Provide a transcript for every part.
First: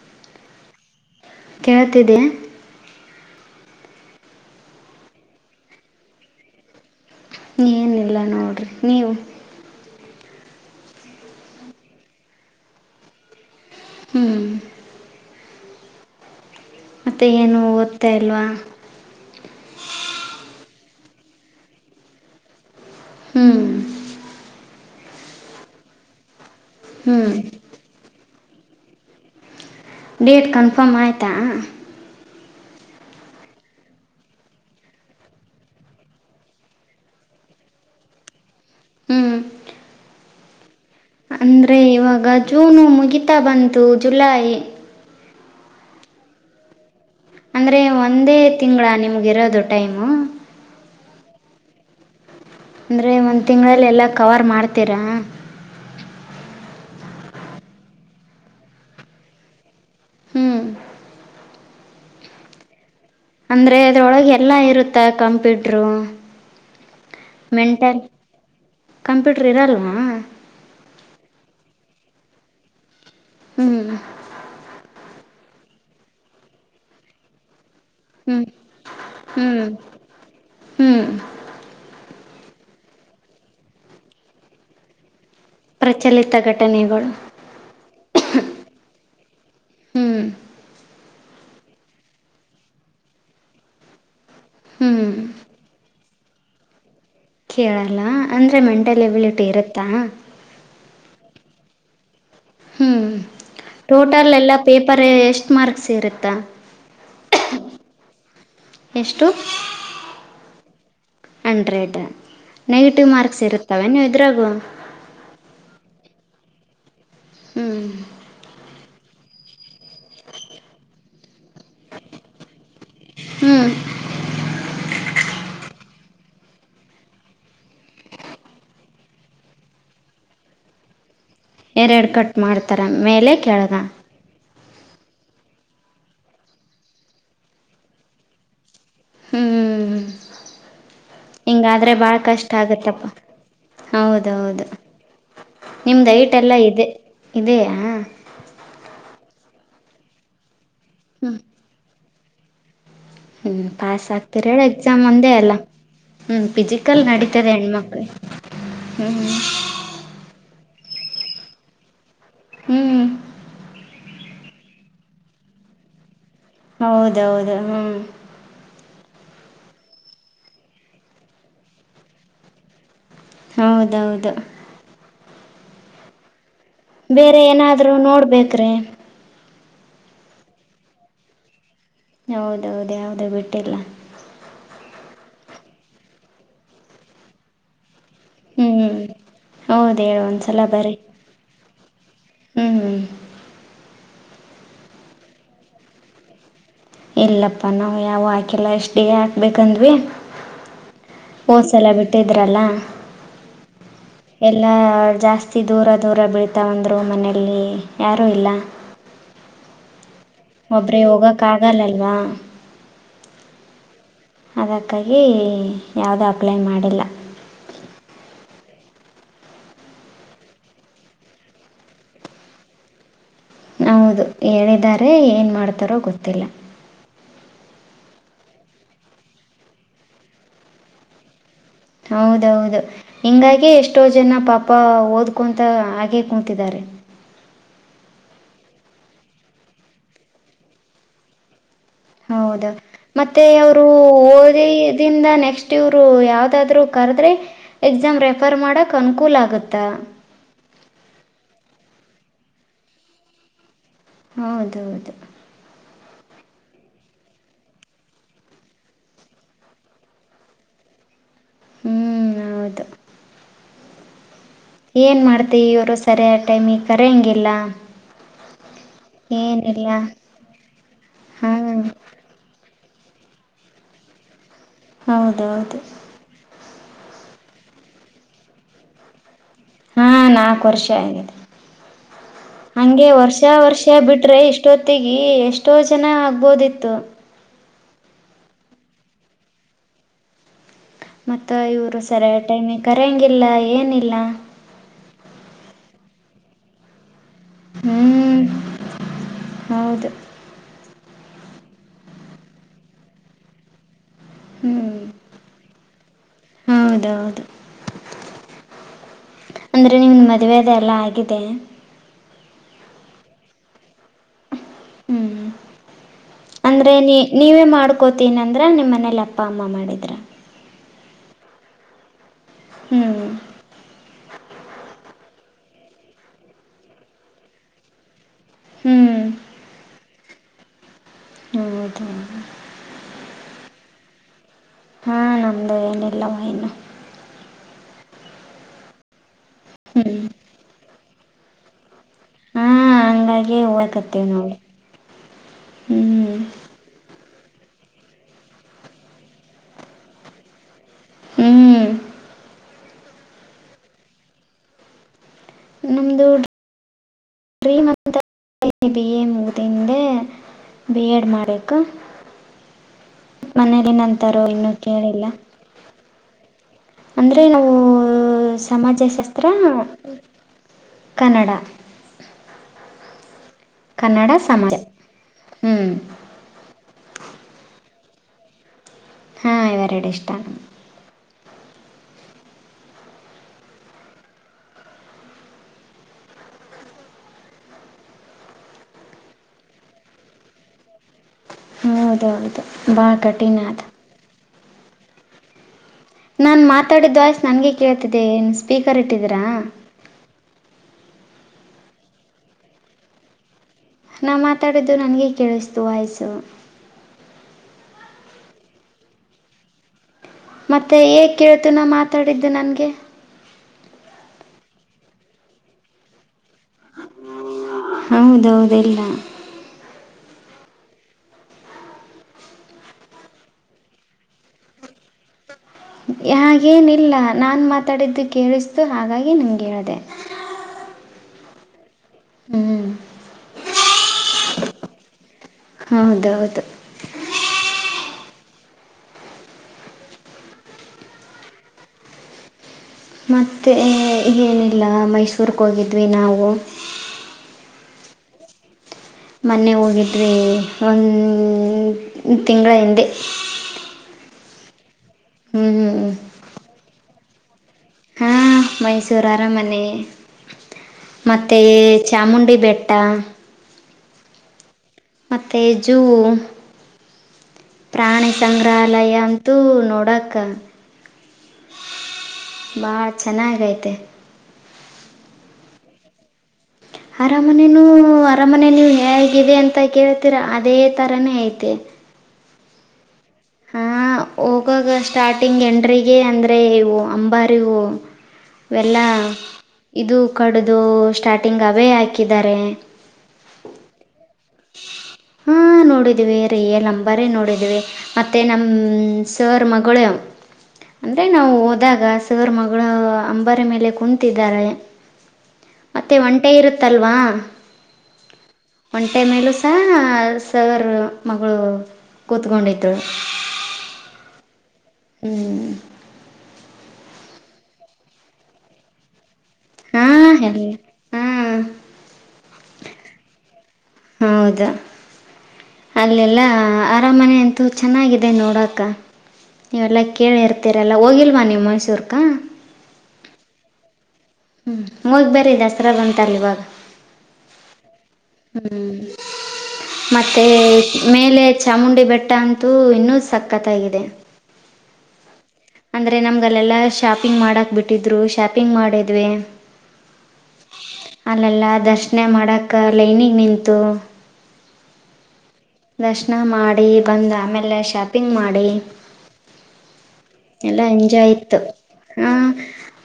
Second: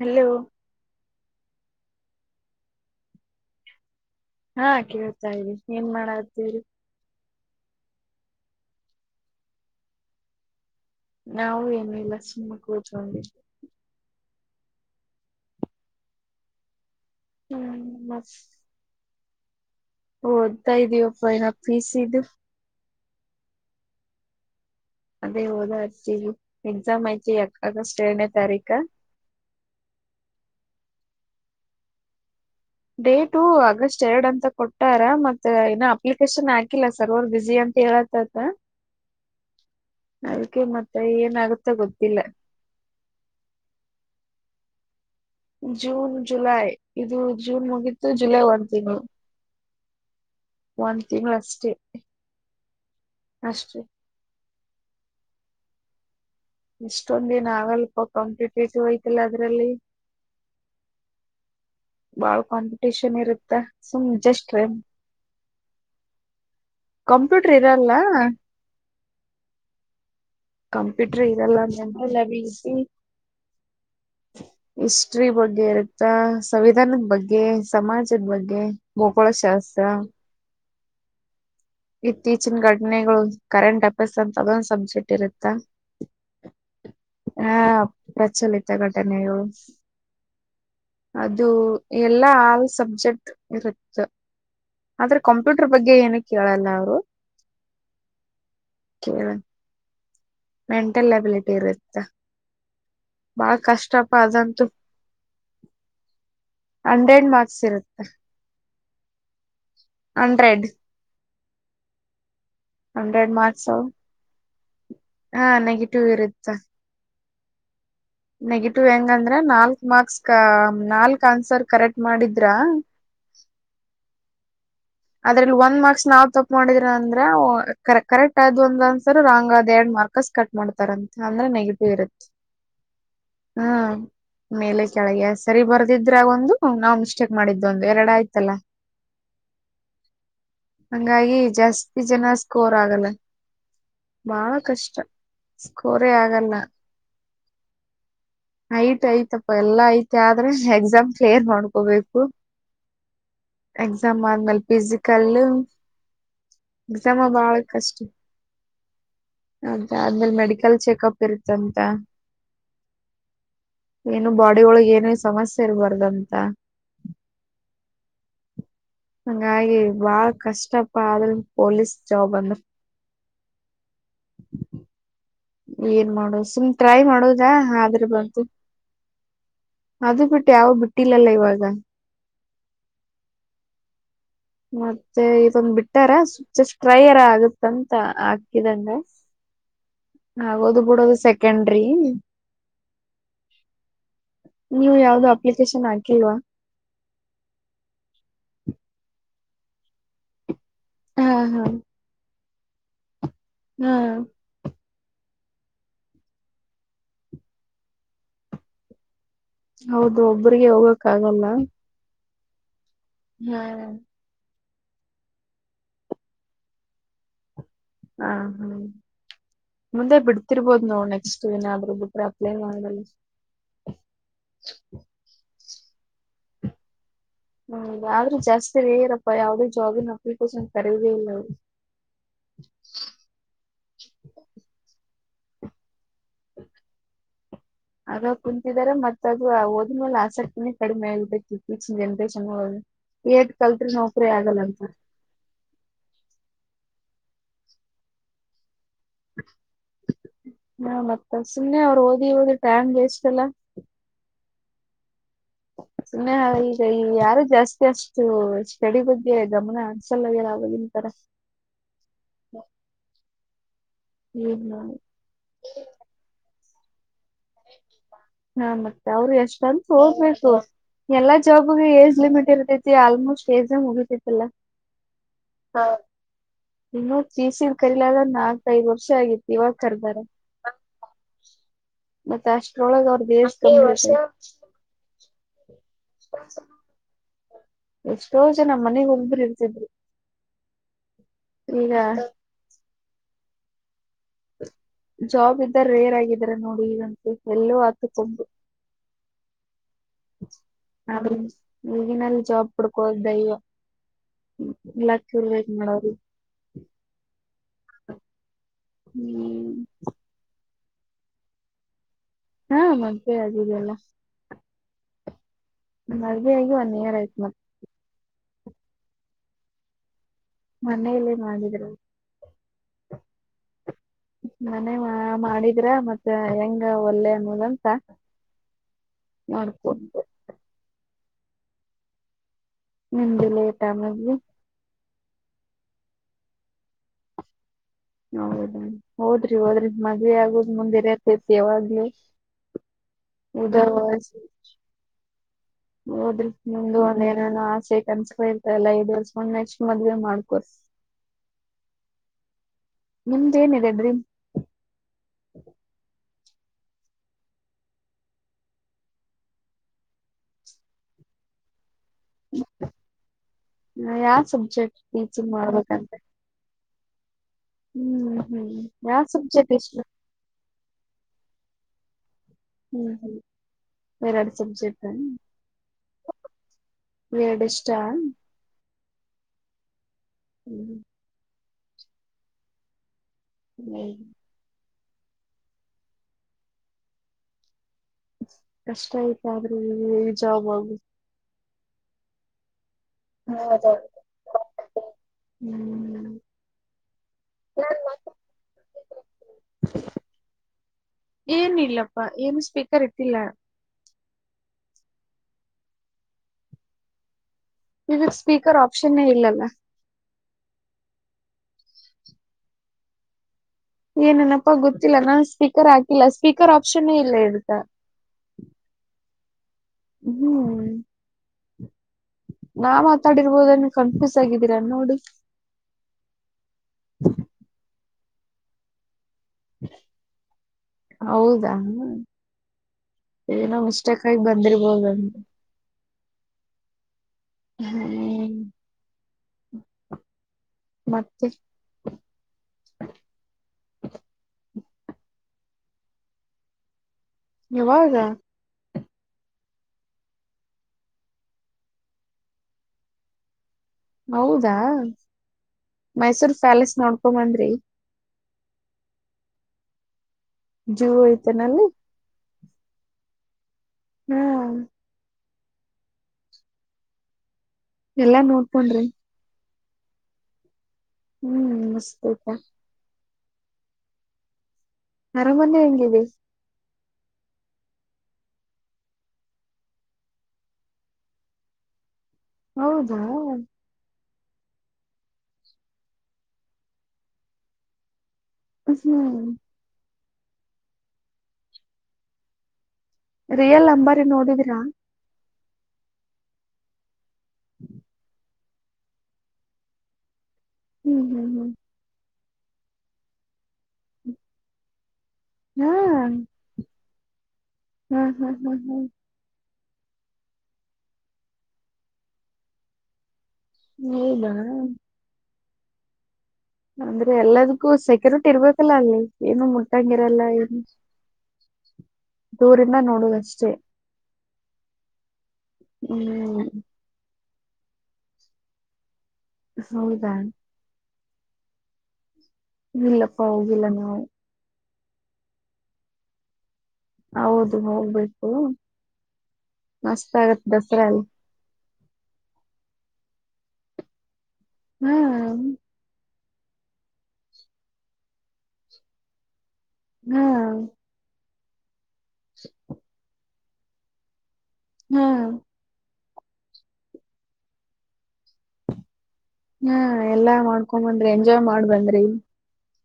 Hello ಕೇಳ್ತಿದೆ ಹಾ ಕೇಳ್ತ ಇದಿ ಏನ್ ಮಾಡದು ಹೇಳಿ ಇನ್ಲ್ಲ ನೋಡ್ರಿ ನೀವು ನಾವು ಏನು ಇಲ್ಲ ಸುಮ್ಮ ಕೂತ್ಕೊಂಡವಿ ಹ್ಞೂ ಮತ್ತೆ ಏನು ಹ್ಮ್ ಓದ್ತಾ ಮತ್ ಇಲ್ವಾ ಓದ್ತಾ ಇದಿವಪ್ಪ ಏನೋ ಪೀಸ್ ಇದು. ಹ್ಮ್ ಅದೇ ಹೋದಾ ಇರ್ತೀವಿ ಎಕ್ಸಾಮ್ ಹ್ಞೂ ಐತಿ ಯಾಗಷ್ಟ ಎ ತಾರಿಕ ಡೇಟ್ ಕನ್ಫರ್ಮ್ ಆಯಿತಾ ಡೇಟು ಆಗಸ್ಟ್ ಎರಡ್ ಅಂತ ಕೊಟ್ಟಾರ ಮತ್ತ ಇನ್ನ ಅಪ್ಲಿಕೇಶನ್ ಹಾಕಿಲ್ಲ ಸರ್ವರ್ ಬಿಸಿ ಅಂತ [unintelligible] ಹ್ಮ್ ಅದಕ್ಕೆ ಮತ್ತೆ ಏನಾಗುತ್ತ ಅಂದ್ರೆ ಗೊತ್ತಿಲ್ಲ ಇವಾಗ ಜೂನು ಮುಗಿತಾ ಬಂತು ಜುಲೈ ಜೂನ್ ಜುಲೈ ಇದು ಜೂನ್ ಅಂದರೆ ಮುಗಿತ್ತು ಒಂದೇ ಜುಲೈ ಒಂದ್ ತಿಂಗಳ ತಿಂಗಳು ನಿಮಗಿರೋದು ಟೈಮು ಒ ತಿಂಗಳಷ್ಟೇ ಅಂದ್ರೆ ಒಂದ್ ತಿಂಗಳಲ್ಲಿ ಎಲ್ಲ ಕವರ್ ಮಾಡ್ತೀರಾ ಇಷ್ಟೊಂದೇನ್ ಆಗಲ್ಪ ಕಾಂಪೀಟೇಟಿವ್ ಐತಲ್ಲ ಅದ್ರಲ್ಲಿ ಹ್ಞೂ ಬಳಕಂಡ ಅಂದ್ರೆ ಅದ್ರೊಳಗೆ ಎಲ್ಲಾ ಇರುತ್ತ ಕಂಪ್ಯೂಟ್ರು ಕಂಪ್ಯೂಟರ್ ಇರಲ್ಲ ಕಂಪ್ಯೂಟರ್ ಇರಲ್ವಾ ಕಂಪ್ಯೂಟರ್ ಇದೆಲ್ಲ ನ [unintelligible] ಹ್ಞೂ ಇಷ್ಟ [inaudible] ಹಟ್ರಿ [unintelligible] ಬಗ್ಗೆ ಇರುತ್ತಾ ಸಂವಿಧಾನದ ಬಗ್ಗೆ ಸಮಾಜದ ಹ್ಞೂ ಬಗ್ಗೆ ಭೂಗೋಳಶಾಸ್ತ್ರ ಹ್ಮ್ ಇತ್ತೀಚಿನ ಘಟನೆಗಳು ಕರೆಂಟ್ ಅಫೇರ್ಸ್ ಅಂತ ಅದೊಂದು ಸಬ್ಸೆಟ್ ಇರುತ್ತೆ ಪ್ರಚಲಿತ ಘಟನೆಗಳು ಹಾ ಪ್ರಚಲಿತ ಘಟನೆಗಳು ಹ್ಮ್ ಅದು ಎಲ್ಲಾ ಆಲ್ ಸಬ್ಜೆಕ್ಟ್ ಇರುತ್ತ ಹ್ಮ್ ಆದ್ರೆ ಕಂಪ್ಯೂಟರ್ ಬಗ್ಗೆ ಏನು ಕೇಳಲ್ಲ ಅವ್ರು ಕೇಳಲ್ಲ ಅಂದ್ರೆ ಮೆಂಟಲ್ ಎ ಕೇಳ ವಿಳಿಟು ಇರುತ್ತಾ ಮೆಂಟಲ್ ಎಬಿಲಿಟಿ ಇರುತ್ತೆ ಹ್ಮ್ ಟೋಟಲ್ ಎಲ್ಲ ಅದಂತೂ ಪೇಪರ್ ಎಷ್ಟ ಮಾರ್ಕ್ಸ್ ಇರುತ್ತಾ ಹಂಡ್ರೆಡ್ ಮಾರ್ಕ್ಸ್ ಇರುತ್ತೆ ಎಷ್ಟು ಹಂಡ್ರೆಡ್ ಹಂಡ್ರೆಡ್ ನೆಗೆಟಿವ್ ಮಾರ್ಕ್ಸ್ ಇರುತ್ತವೆ ನೀವು ಇದ್ರಾಗೂ ಹಾ ನೆಗೆಟಿವ್ ಇರುತ್ತ ಹ್ಮ್ ನೆಗೆಟಿವ್ ಹೆಂಗಂದ್ರ ನಾಲ್ಕ್ ಮಾರ್ಕ್ಸ್ ಕ ನಾಲ್ಕ್ ಆನ್ಸರ್ ಕರೆಕ್ಟ್ ಮಾಡಿದ್ರ ಹ್ಮ್ ಅದ್ರಲ್ಲಿ ಒಂದ್ ಮಾರ್ಕ್ಸ್ ನಾವ್ ತಪ್ ಮಾಡಿದ್ರ ಅಂದ್ರೆ ಕರೆಕ್ಟ್ ಆದ್ ಒಂದ್ ಆನ್ಸರ್ ರಾಂಗ್ ಆದ್ ಎರಡ್ ಮಾರ್ಕಸ್ ಕಟ್ ಮಾಡ್ತಾರಂತ ಅಂದ್ರೆ ನೆಗೆಟಿವ್ ಎರಡು ಇರುತ್ತೆ ಕಟ್ ಮಾಡ್ತಾರೆ ಮೇಲೆ ಹಾ ಕೆಳಗ ಮೇಲೆ ಕೆಳಗೆ ಸರಿ ಬರ್ದಿದ್ರಾಗೊಂದು ನಾವ್ ಮಿಸ್ಟೇಕ್ ಮಾಡಿದ್ದೊಂದು ಎರಡ ಆಯ್ತಲ್ಲ ಹ್ಮ್ ಹಂಗಾಗಿ ಹಿಂಗಾದ್ರೆ ಜಾಸ್ತಿ ಬಾಳ್ ಜನ ಕಷ್ಟ ಸ್ಕೋರ್ ಆಗತ್ತಪ್ಪ ಆಗಲ್ಲ ಬಹಳ ಹೌದೌದು ಕಷ್ಟ ಸ್ಕೋರೇ ಆಗಲ್ಲ ನಿಮ್ದಯಟೆಲ್ಲಾ ಇದೆ ಇದೆಯಾ ಹೈಟ್ ಆಯ್ತಾ ಎಲ್ಲಾ ಐತೆ ಆದ್ರೆ ಎಕ್ಸಾಮ್ ಹ್ಞೂ ಕ್ಲೇರ್ ಮಾಡೋ್ಕೋಬೇಕು ಹ್ಮ್ ಪಾಸ್ ಆಗ್ತರಿ ಆದ್ಮೇಲ್ ಹೇಳ ಎಕ್ಸಾಮ್ ಫಿಸಿಕಲ್ ಒಂದೇ ಅಲ್ಲ ಹ್ಮ್ ಫಿಸಿಕಲ್ ಎಕ್ಸಾಮ್ ನಡೀತದೆ ಹೆಣ್ಮಕ್ಳು ಅದೇ ಆದ್ಮೇಲೆ ಮೆಡಿಕಲ್ ಚೆಕ್ಪ್ ಇರುತ್ತಂತ ಹ್ಮ್ ಏನು ಬಾಡಿೊಳ ಏನೇ ಸಮಸ್ಯೆ ಇರಬಾರ್ದ ಅಂತ ಹೌದೌದು ಹ್ಮ ಹಂಗಾಗಿ ಬಾಳ ಕಷ್ಟಪ ಆದ್ರ ಪೊಲೀಸ್ ಜಾಬ್ ಅಂದ್ರರು ಹೌದೌದು ಏನ್ ಮಾಡೋ ಸುಮ್ ಟ್ರೈ ಬೇರೆ ಮಾಡೋದಾ ಏನಾದ್ರೂ ಆದ್ರೆ ಬಂತು ನೋಡ್ಬೇಕ್ರೆ ಅದು ಬಿಟ್ಟು ಯಾವ ಬಿಟ್ಟಿಲ್ಲಲ್ಲ ಇವಾಗ ಹೌದೌದು ಯಾವುದು ಬಿಟ್ಟಿಲ್ಲ ಮತ್ತೆ ಇದೊಂದ ಬಿಟ್ಟಾರ ಜಸ್ಟ್ ಡ್ರೈಯರ್ ಆಗುತ್ತಂತ ಹಾಕಿದಂಗ ಹ್ಮ್ ಹೌದ ಹೇಳು ಒಂದ್ಸಲ ಆಗೋದು ಬರಿ ಬಿಡೋದು ಸೆಕೆಂಡ್ರಿ. ಹ್ಮ್ ಹ್ಮ್. ನೀವು ಯಾವ್ದೋ ಅಪ್ಲಿಕೇಶನ್ ಹಾಕಿಲ್ವಾ. ಇಲ್ಲಪ್ಪಾ ನಾವ್ ಯಾವ ಆಾಕೆಲ್ಲ ಎಷ್ಟ ಡ ಹಾಕ್ಬೇಕಂದ್ವಿ. ಹಾ ಹಾ ಹೋದ್ಸಲ ಎಲ್ಲ ಬಿಟ್ಟಿದ್ರಲ್ಲ ಹಾ ಎಲ್ಲಾ. ಜಾಸ್ತಿ ದೂರ ದೂರ ಬೀಳ್ತಾವಾವಂದ್ರು ಮನೆಯಲ್ಲಿ ಯಾರೂ ಇಲ್ಲ. ಹೌದು ಒಬ್ಬ್ರಿಗೆ ಒಬ್ರೆ ಹೋಗಕ್ ಆಗಲ್ಲ ಆಗಲ್ಲಲ್ವಾ. ಹ್ಮ್. ಅದಕ್ಕಾಗಿ ಯಾವುದೂ ಅಪ್ಲೈ ಮಾಡಿಲ್ಲ. ಹಾ ಹ್ಮ. ಮುಂದೆ ಬಿಡ್ತಿರ್ಬೋದ ನೋ ನೆಕ್ಸ್ಟ್ ಏನಾದ್ರು ಬಿಟ್ರೆ ಅಪ್ಲೈ ಮಾಡಲ್ಲ. ಹೌದು ಹೇಳಿದ್ದಾರೆ ಏನು ಮಾಡ್ತಾರೋ ಗೊತ್ತಿಲ್ಲ. ಹ್ಮ್ ಆದ್ರೂ ಜಾಸ್ತಿ ರೇರಪ್ಪಾ ಯಾವ್ದೇ ಜಾಗಿನ್ ಹಕ್ಲಿಕ್ಕೋಸನ್ ಕರುದೇ ಇಲ್ಲ. ಹೌದೌದು ಹಿಂಗಾಗಿ ಎಷ್ಟೋ ಜನ ಪಾಪ ಓದ. ಕುೂಂತಾ ಹಾಗೇ ಕುೂತಿದ್ದಾರೆ. ಆಗ ಕುಂತಿದಿದ್ದಾರೆ ಮತ್ತ ಅದು ಓದ್ನಲ್ಲ ಆಸಕ್ತಿನೇ ಕಡಿಮೆ ಇರ್ಬೇಕಿತ್ತು. ಹೌದಾ ಮತ್ತೆ ಅವರು ಕಲ್ತ್ರಿ ನೌಕರಿ ಆಗಲ್ಲ ಅಂತ ಓದಿದಿಂದ ನೆಕ್ಸ್ಟ್ ಇವ್ರು ಯಾವ್ದಾದ್ರು. ಕದ್ರೆ ಎಕ್ಸಾಮ್ ರೆಫರ್ ಮಾಡಕ್. ಹಾ ಮತ್ತ ಸುಮ್ಮನೆ ಅವ್ರು ಓದಿ ಓದಿ ಟ್ಯಾಂ್ ವೇಷ್ಟ ಎಲ್ಲ. ಹೌದೌದು. ಸುಮ್ಮನೆ ಈಗ ಯಾರು ಜಾಸ್ತಿ ಅಷ್ಟು ಸ್ಟಡಿ ಬಗ್ಗೆ ಗಮನ ಅನ್ಸಲ್ಲ ಅವಲ್ಲ. ತನ್ ತರ. ಹ್ಮ್ ಹೌದು. ಏನ್ ಏನು ಮಾಡ್ತೀವಿ ಇವರು ಸರಿಯ ಟೈಮಿಗೆ ಕರಂಗಿಲ್ಲ. ಹಾ ಮತ್ತೆ ಅವರು ಎಷ್ಟಂತ ಹೋಗ್ಬೇಕು ಎಲ್ಲಾ ಹಾಂ ಜಾಬ್ಗೆ ಏಜ್ ಲಿಮಿಟ್ ಇರತಿ. ಆಲ್ಮೋಸ್ಟ್ ಕೆೇ ಜ ಮುಗಿಸಲ್ಲ. ಹೌದೌದು. ಇನ್ನುೂ ಚೀಸಿದ ಕರಿೀಲಾದ ನಾಲ್ಕೈಐದು ವರ್ಷ ಆಗಿತ್ತು. ಇವಾಗ ಹಾ ಕರ್ದಾರ ನಾಕು ವರ್ಷ ಆಗಿದೆ ಮತ್ತ ಅಷ್ಟ್ರೊಳಗ ಹಂಗೆ ಅವ್ರದ ವರ್ಷ ಏಜ್ ಕಮ್ಮಿ ವರ್ಷ ಇರ್ತೈತಿ ಬಿಟ್ರೆ ಇಷ್ಟೊತ್ತಗಿ ಎಷ್ಟೊ ಚೆನ್ನಾಗಗ್ಬೋದಿತ್ತು ಎಷ್ಟೋ ಜನ ಮನೆಗ್ ಒಂದಬರು ಇರ್ತಿದ್ರಿ ಮತ್ತುತ್ತ ಇವರು ಸರಿಯ ಟೈಮಿಗೆ ಕರೆಯಂಗಿಲ್ಲ ಏನಿಲ್ಲ ಜಾಬ್ ಇದ್ದ ರೇರ್ ಆಗಿದಿದ್ದಾರೆ ನೋಡಿ ಈಗಂತ ಎಲ್ಲೋ ಹ್ಞೂ ಆತ ತೊಂಡು ಹೌದು ಅ ಈಗಿನಲ್ಲಿ ಜಾಬ್ ಪುಡ್ಕೋದು ದೈವ ಹ್ಞೂ ಲಕ್ಷ ಪಾಯಟ್ ಮಾಡೋದು ಹೌದೌದು ಹ್ಮ್ ಇದೆಲ್ಲ ಆಗಿದೆ ಹಾ ಮದುವೆ ಅಿಲ್ಲಲ್ಲ ಹ್ಮ್ ಅಂದ್ರೆ ಒನ್ ನೀ ಇಯರ್ ಆಯ್ತ್ ಮತ್ ನೀವೇ ಮಾಡ್ಕೋತೀನ. ಅಂದ್ರೆ ನಿಮ್ಮ ಮನೇಲಿ ಅಪ್ಪ ಅಮ್ಮ ಮಾಡಿದ್ರ. ಮನೆಯಲ್ಲೇ ಮಾಡಿದರು. ಹ್ಮ್. ಹ ಮಾಡಿದ್ರ ಮತ್ತ ಹೆಂಗ ಒಳ್ಳೆ ಅನ್ನೋದಂತ. ಹ್ಞೂ ನಕು. ಹೌದ. ನಿಮ್ದು ಲೇಟಾಮ. ಹಾ ನಮ್ದು ಏನಿಲ್ಲವಾ ಇನ್ನು. ಹೌದ ಹೋದ್ರಿ ಹೋದ್ರಿ ಹ್ಞೂ ಮದುವ ಆಗದ್ ಮುಂದೆ ಇರತೈತಿ ಯಾವಾಗ್ಲೂ. ಹಾ ಹಂಗಾಗಿ ಹೂವ ಉದಾ ಕತ್ತೇವಿ ವಯಸ್ಸು ನೋಡಿ ಹ್ಞೂ ಹೋದ್ರಿ ನಿಮ್ದು ಒಂದ ನಾನು ಆಸೆ ಕ ಅನ್ಸ್ಕೊ ಇರ್ತಲ್ಲ ಐಡ್ ಇರ್ಸ್ಕೊಂಡ್ ನೆಕ್ಸ್ಟ್ ಮದ್ವೆ ಮಾಡ್ಕೋರ್ ಹ್ಮ್ ನಿಮ್ದೇನಿದೆ ಡ್ರೀಮ್ ನಮದು ಬಿ ಎ ಮುದಿಂದೆ ಬಿ ಎಡ್ ಮಾಡಕು ಮನೇೆಯಲ್ಲಿ ಯಾವ ನಂತಾರೋ ಇನ್ನುೂ ಸಬ್ಜೆಕ್ಟ್ ಕೇಳಿಲ್ಲ ಟೀಚಿಂಗ್ ಮಾಡ್ಬೇಕಂತ ಅಂದ್ರೆ ನಾವು ಹ್ಮ್ ಹ್ಮ್ ಯಾವ ಸಮಾಜಶಾಸ್ತ್ರ ಸಬ್ಜೆಕ್ಟ್ ಇಷ್ಟ ಕನ್ನಡ ಹ್ಮ ಕನ್ನಡ ಬೇರಡು ಸಮಾಜ ಸಬ್ಜೆಕ್ಟ್ ಹ್ಞೂ ವೇರೆಡೆ [unintelligible] ಹಾ ಇವರಡ ಇಷ್ಟ ಹ್ಮ್ ಹ್ಮ್ ಕಷ್ಟ ಆಯ್ತ ಆದ್ರಿ ಈಜಾಗ ಹೌದ ಹೌದು ಬಾ ಕಠಿಣ ಅದು ಹೌದೌದು ಹ್ಮ್ ನಾ ಮಾತಾಡಿದ್ದು ಆಯ್ಸ್ ನನ್ಗೆ ನಾನ್ ಮಾತ ಕೇಳ್ತಿದ್ದೆನ್ ಸ್ಪೀಕರ್ ಇಟ್ಟಿದ್ದೀರಾ ಏನಿಲ್ಲಪ್ಪಾ ಏನು ಸ್ಪೀಕರ್ ಇತ್ತಿಲ್ಲ ನಾು ಮಾತಾಡಿದ್ದು ನನಗೆ ಕೇಳಿಸ್ತು ವಾಯ್ಸು ವಿವಿ ಸ್ಪೀಕರ್ ಆಪ್ಷನ್ನೇ ಇಲ್ಲಲ್ಲ ಮತ್ತೆ ಏಗ್ ಕೇಳ್ತು ನಾ ಮಾತಾಡಿದ್ದು ನನ್ಗೆ ಏನನಪ್ಪ ಗೊತ್ತಿಲ್ಲ ನಾನನ್ ಸ್ಪೀಕರ್ ಹಾಕಿಲ್ಲ ಸ್ಪೀ ರ್ ಆಪ್ಷನೇ ಇಲ್ಲ ಇತ ಹೌದೌದು ಇಲ್ಲ ಹ್ಮ್ ನಾ ಮಾತಾಡಿರ್ಬೋದನ್ನು ಕನ್ಫ್ಯೂಸ್ ಆಗಿದ್ದೀರಾ ನೋಡು ಹಾಗೇನಿಲ್ಲ ನಾನ್ ಮಾತಾಡಿದ್ದು ಕೇಳಿಸ್ತು ಹಾಗಾಗಿ ನಮಗೆ ಇರದೆ ಹೌದಾ ಹ್ಮ್ ಏನೋ ಮಿಸ್ಟೇಕ್ ಆಗಿ ಬಂದಿರ್ಬೋದು ಹೌದೌದು ಹ್ಮ್ ಮತ್ತೆ ಮ ಏನಿಲ್ಲ ಮೈಸೂರ್ಗೋಗಿದ್ವಿ ನಾವು ನೀವಾಗಾ ಮೊನ್ನೆ ಹೋಗಿದರೆ ಒಂದು ತಿಂಗಳ ಹಿಂದೆ ಹೌದಾ ಹ್ಞೂ ಮೈಸೂರ್ ಪ್ಯಾಲೇಸ್ ನೋಡ್ಕೊಂದ್ರಿ ಮೈಸೂರ ಅರಮನೆ ಜೂ ಮತ್ತೆ ಐತನಲ್ಲಿ ಚಾಮುಂಡಿ ಬೆಟ್ಟ ಡಾ ಹ್ಮ್ ಮತ್ತು ಜೂ ಪ್ರಾಣಿ ಎಲ್ಲಾ ನೋಡ್ಕೊಂಡ್ರಿ ಸಂಗ್ರಹಾಲಯ ಅಂತೂ ನೋಡಕ ಹ್ಮ್ ಮಸ್ತತ ಭಾಳ ಚೆನ್ನಾಗೈತೆ ಅರಾಮನೆ ಹೆಂಗಿದೆ ಅರಮನೆನು ಅರಮನೆ ನೀವು ಹೇಗಿದೆ ಅಂತ ಕೇಳ್ತೀರ ಅದೇ ತರಾನೇ ಐತೆ ಹ ಹೌದು ಹೋಗಾಗ ಸ್ಟಾರ್ಟಿಂಗ್ ಎಂಡರಿಗೆ ಅಂದರೆ ಇವು ಅಂಬಾರಿ ಹೂ ವೆಲ್ಲ ಹ್ಮ್ ಇದು ಕಡ್ದು ಸ್ಟಾರ್ಟಿಂಗ್ ಅವೇ ಹಾಕಿದ್ದಾರೆ ರಿಯಲ್ ನಂಬರ್ ನೋಡಿದರಾ ಹ್ಮ ನೋಡಿದಿವವಿ ರಿಯಲ್ ನಂಬರೇ ನೋಡಿದೀವಿ ಮ ನಮ್ಮ ಸರ್ ಮಗಳ ಅಂದರೆ ಹ್ಮ್ ಹ್ಮ್ ನಾವು ಹ್ಮ್ ಹೋದಾಗ ಸರ್ ಮಗಳು ಅಂಬಾರಿ ಮೇಲೆ ಕುಂತಿದ್ದಾರೆ ಮತ್ತೆ ಒಂಟೆ ಇರುತ್ತಲ್ವಾ ಹ್ಮ್ ಹ್ಮ್ ಹ್ಮ್ ಹ್ಮ್ ಹೊಂಟೆ ಮೇಲೂ ಸಹ ಸರ್ ಮಗಳು ಕೂತ್ಕೊಂಡಿದರು ಹ ಹ್ಮ್ ಅಂದ್ರೆ ಎಲ್ಲದಕ್ಕೂ ಸೆಕ್ಯೂರಿಟಿ ಇರ್ಬೇಕಲ್ಲ ಅಲ್ಲಿ ಏನು ಹಾ ಮುಟ್ಟಂಗಿರಲ್ಲ ಎಲ್ಲ ಏನು ಹಾ ದೂರಿಂದ ನೋಡುವುದಷ್ಟೇ ಹೌದು ಅಲ್ಲೆಲ್ಲ ಹ್ಮ್ ಅರಮನೆ ಅಂತ ಅದು ಚೆನ್ನಾಗಿದೆ ನೋಡಕ ನೀವೆಲ್ಲ ಹೌದಾ ಕೇಳಿ ಇರ್ತರಲ್ಲ ಹೋಗಿಲ್ ಬನ್ನಿ ಮೈಸೂರ್ಕಾ ಇಲ್ಲಪ್ಪ ಹೋಗಿಲ್ಲ ನಾವ್ ಹು ಹೋಗ್ ಬರ್ರೀ ದಸರಾ ಬಂತಲ್ಲ ಇವಾಗ ಹೌದು ಹೊ [inaudible] ಹ್ಮ್ ಮಸ್ತ್ ಮತ್ತೆ ಆಗತ್ ದಸರಾ ಅಲ್ಲಿ ಮೇಲೆ ಚಾಮುಂಡಿ ಬೆಟ್ಟ ಅಂತೂ ಇನ್ನೂ ಸಕ್ಕತ್ತಾಗಿದೆ ಹ್ಮ್ ಅಂದ್ರೆ ನಮ್ಗಲ್ಲೆಲ್ಲಾ ಶಾಪಿಂಗ್ ಮಾಡಾಕ್ ಬಿಟ್ಟಿದ್ರು ಶಾಪಿಂಗ್ ಮಾಡಿದ್ವೆ ಹಾ ಅಲ್ಲೆಲ್ಲ ದರ್ಶನ ಮಾಡಕ ಲೈನಿಗ್ ನಿಂತ್ ದ [unintelligible] ಹ್ಮ್ ದರ್ಶನ ಮಾಡಿ ಬಂದು ಆಮೇಲೆ ಶಾಪಿಂಗ್ ಮಾಡಿ ಹಾ ಎಲ್ಲಾ ಎಲ್ಲ ಮಾಡ್ಕೊಂಡ್ ಬಂದ್ರಿ ಎಂಜಾಯ್ ಇತ್ತು ಮಾಡ್ ಬಂದ್ರಿ ಹಾ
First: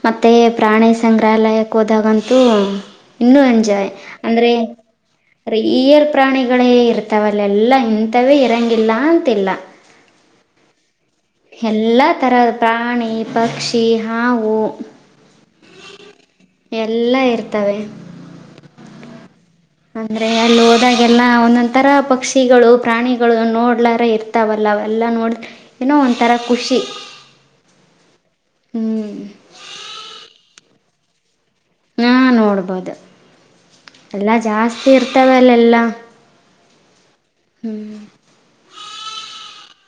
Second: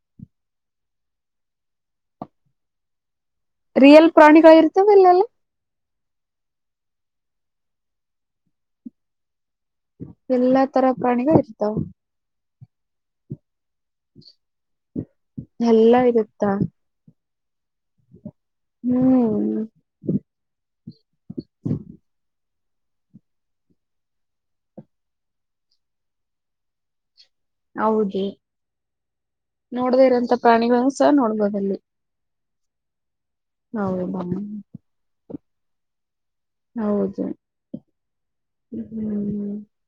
ಮತ್ತೆ ಪ್ರಾಣಿ ಸಂಗ್ರಹಾಲಯಕ್ಕೆ ಹೋದಾಗಂತೂ ಇನ್ನುೂ ಎಂಜಾಯ್ ರಿಯಲ್ ಅಂದ್ರೆ ಪ್ರಾಣಿಗಳು ಇರ್ತವ ಇಲ್ಲೆಲ್ಲ ರೆ ಇಯರ್ ಪ್ರಾಣಿಗಳೇ ಇರ್ತಾವಲ್ಲ ಎಲ್ಲ ಇಂಥವೇ ಇರಂಗಿಲ್ಲ ಅಂತಿಲ್ಲ ಎಲ್ಲಾ ತರ ಪ್ರಾಣಿಗಳು ಇರ್ತಾವ ಎಲ್ಲಾ ತರದ ಪ್ರಾಣಿ ಪಕ್ಷ್ ಹಿ ಹಾವು ಎಲ್ಲ ಇರುತ್ತಾ ಎಲ್ಲ ಇರ್ ತವೇ ಹ್ಮ್ ಹೋದಾಗೆಲ್ಲ ಒಂದೊಂದು ಥರ ಪಕ್ಷಿಗಳು ಪ್ರಾಣಿಗಳು ನೋಡ್ಲಾರ ಇರ್ತಾವಲ್ಲ ಅವೆಲ್ಲ ನೋಡ್ ಏನೋ ಒಂಥರ ಖುಷಿ ಹೌದು ಹ್ಞೂ ನೋಡ್ದೆ ಇರೋಂತ ಪ್ರಾಣಿಗಳನ್ನು ಸ ನೋಡ್ಬೋದಲ್ಲಿ ಹೌದು ಹೌದಾ ಎಲ್ಲ ಜಾಸ್ತಿ ಇರ್ತವೆ ಅಲ್ಲೆಲ್ಲ ಹೌದು ಹ್ಮ್ ಹ್ಮ್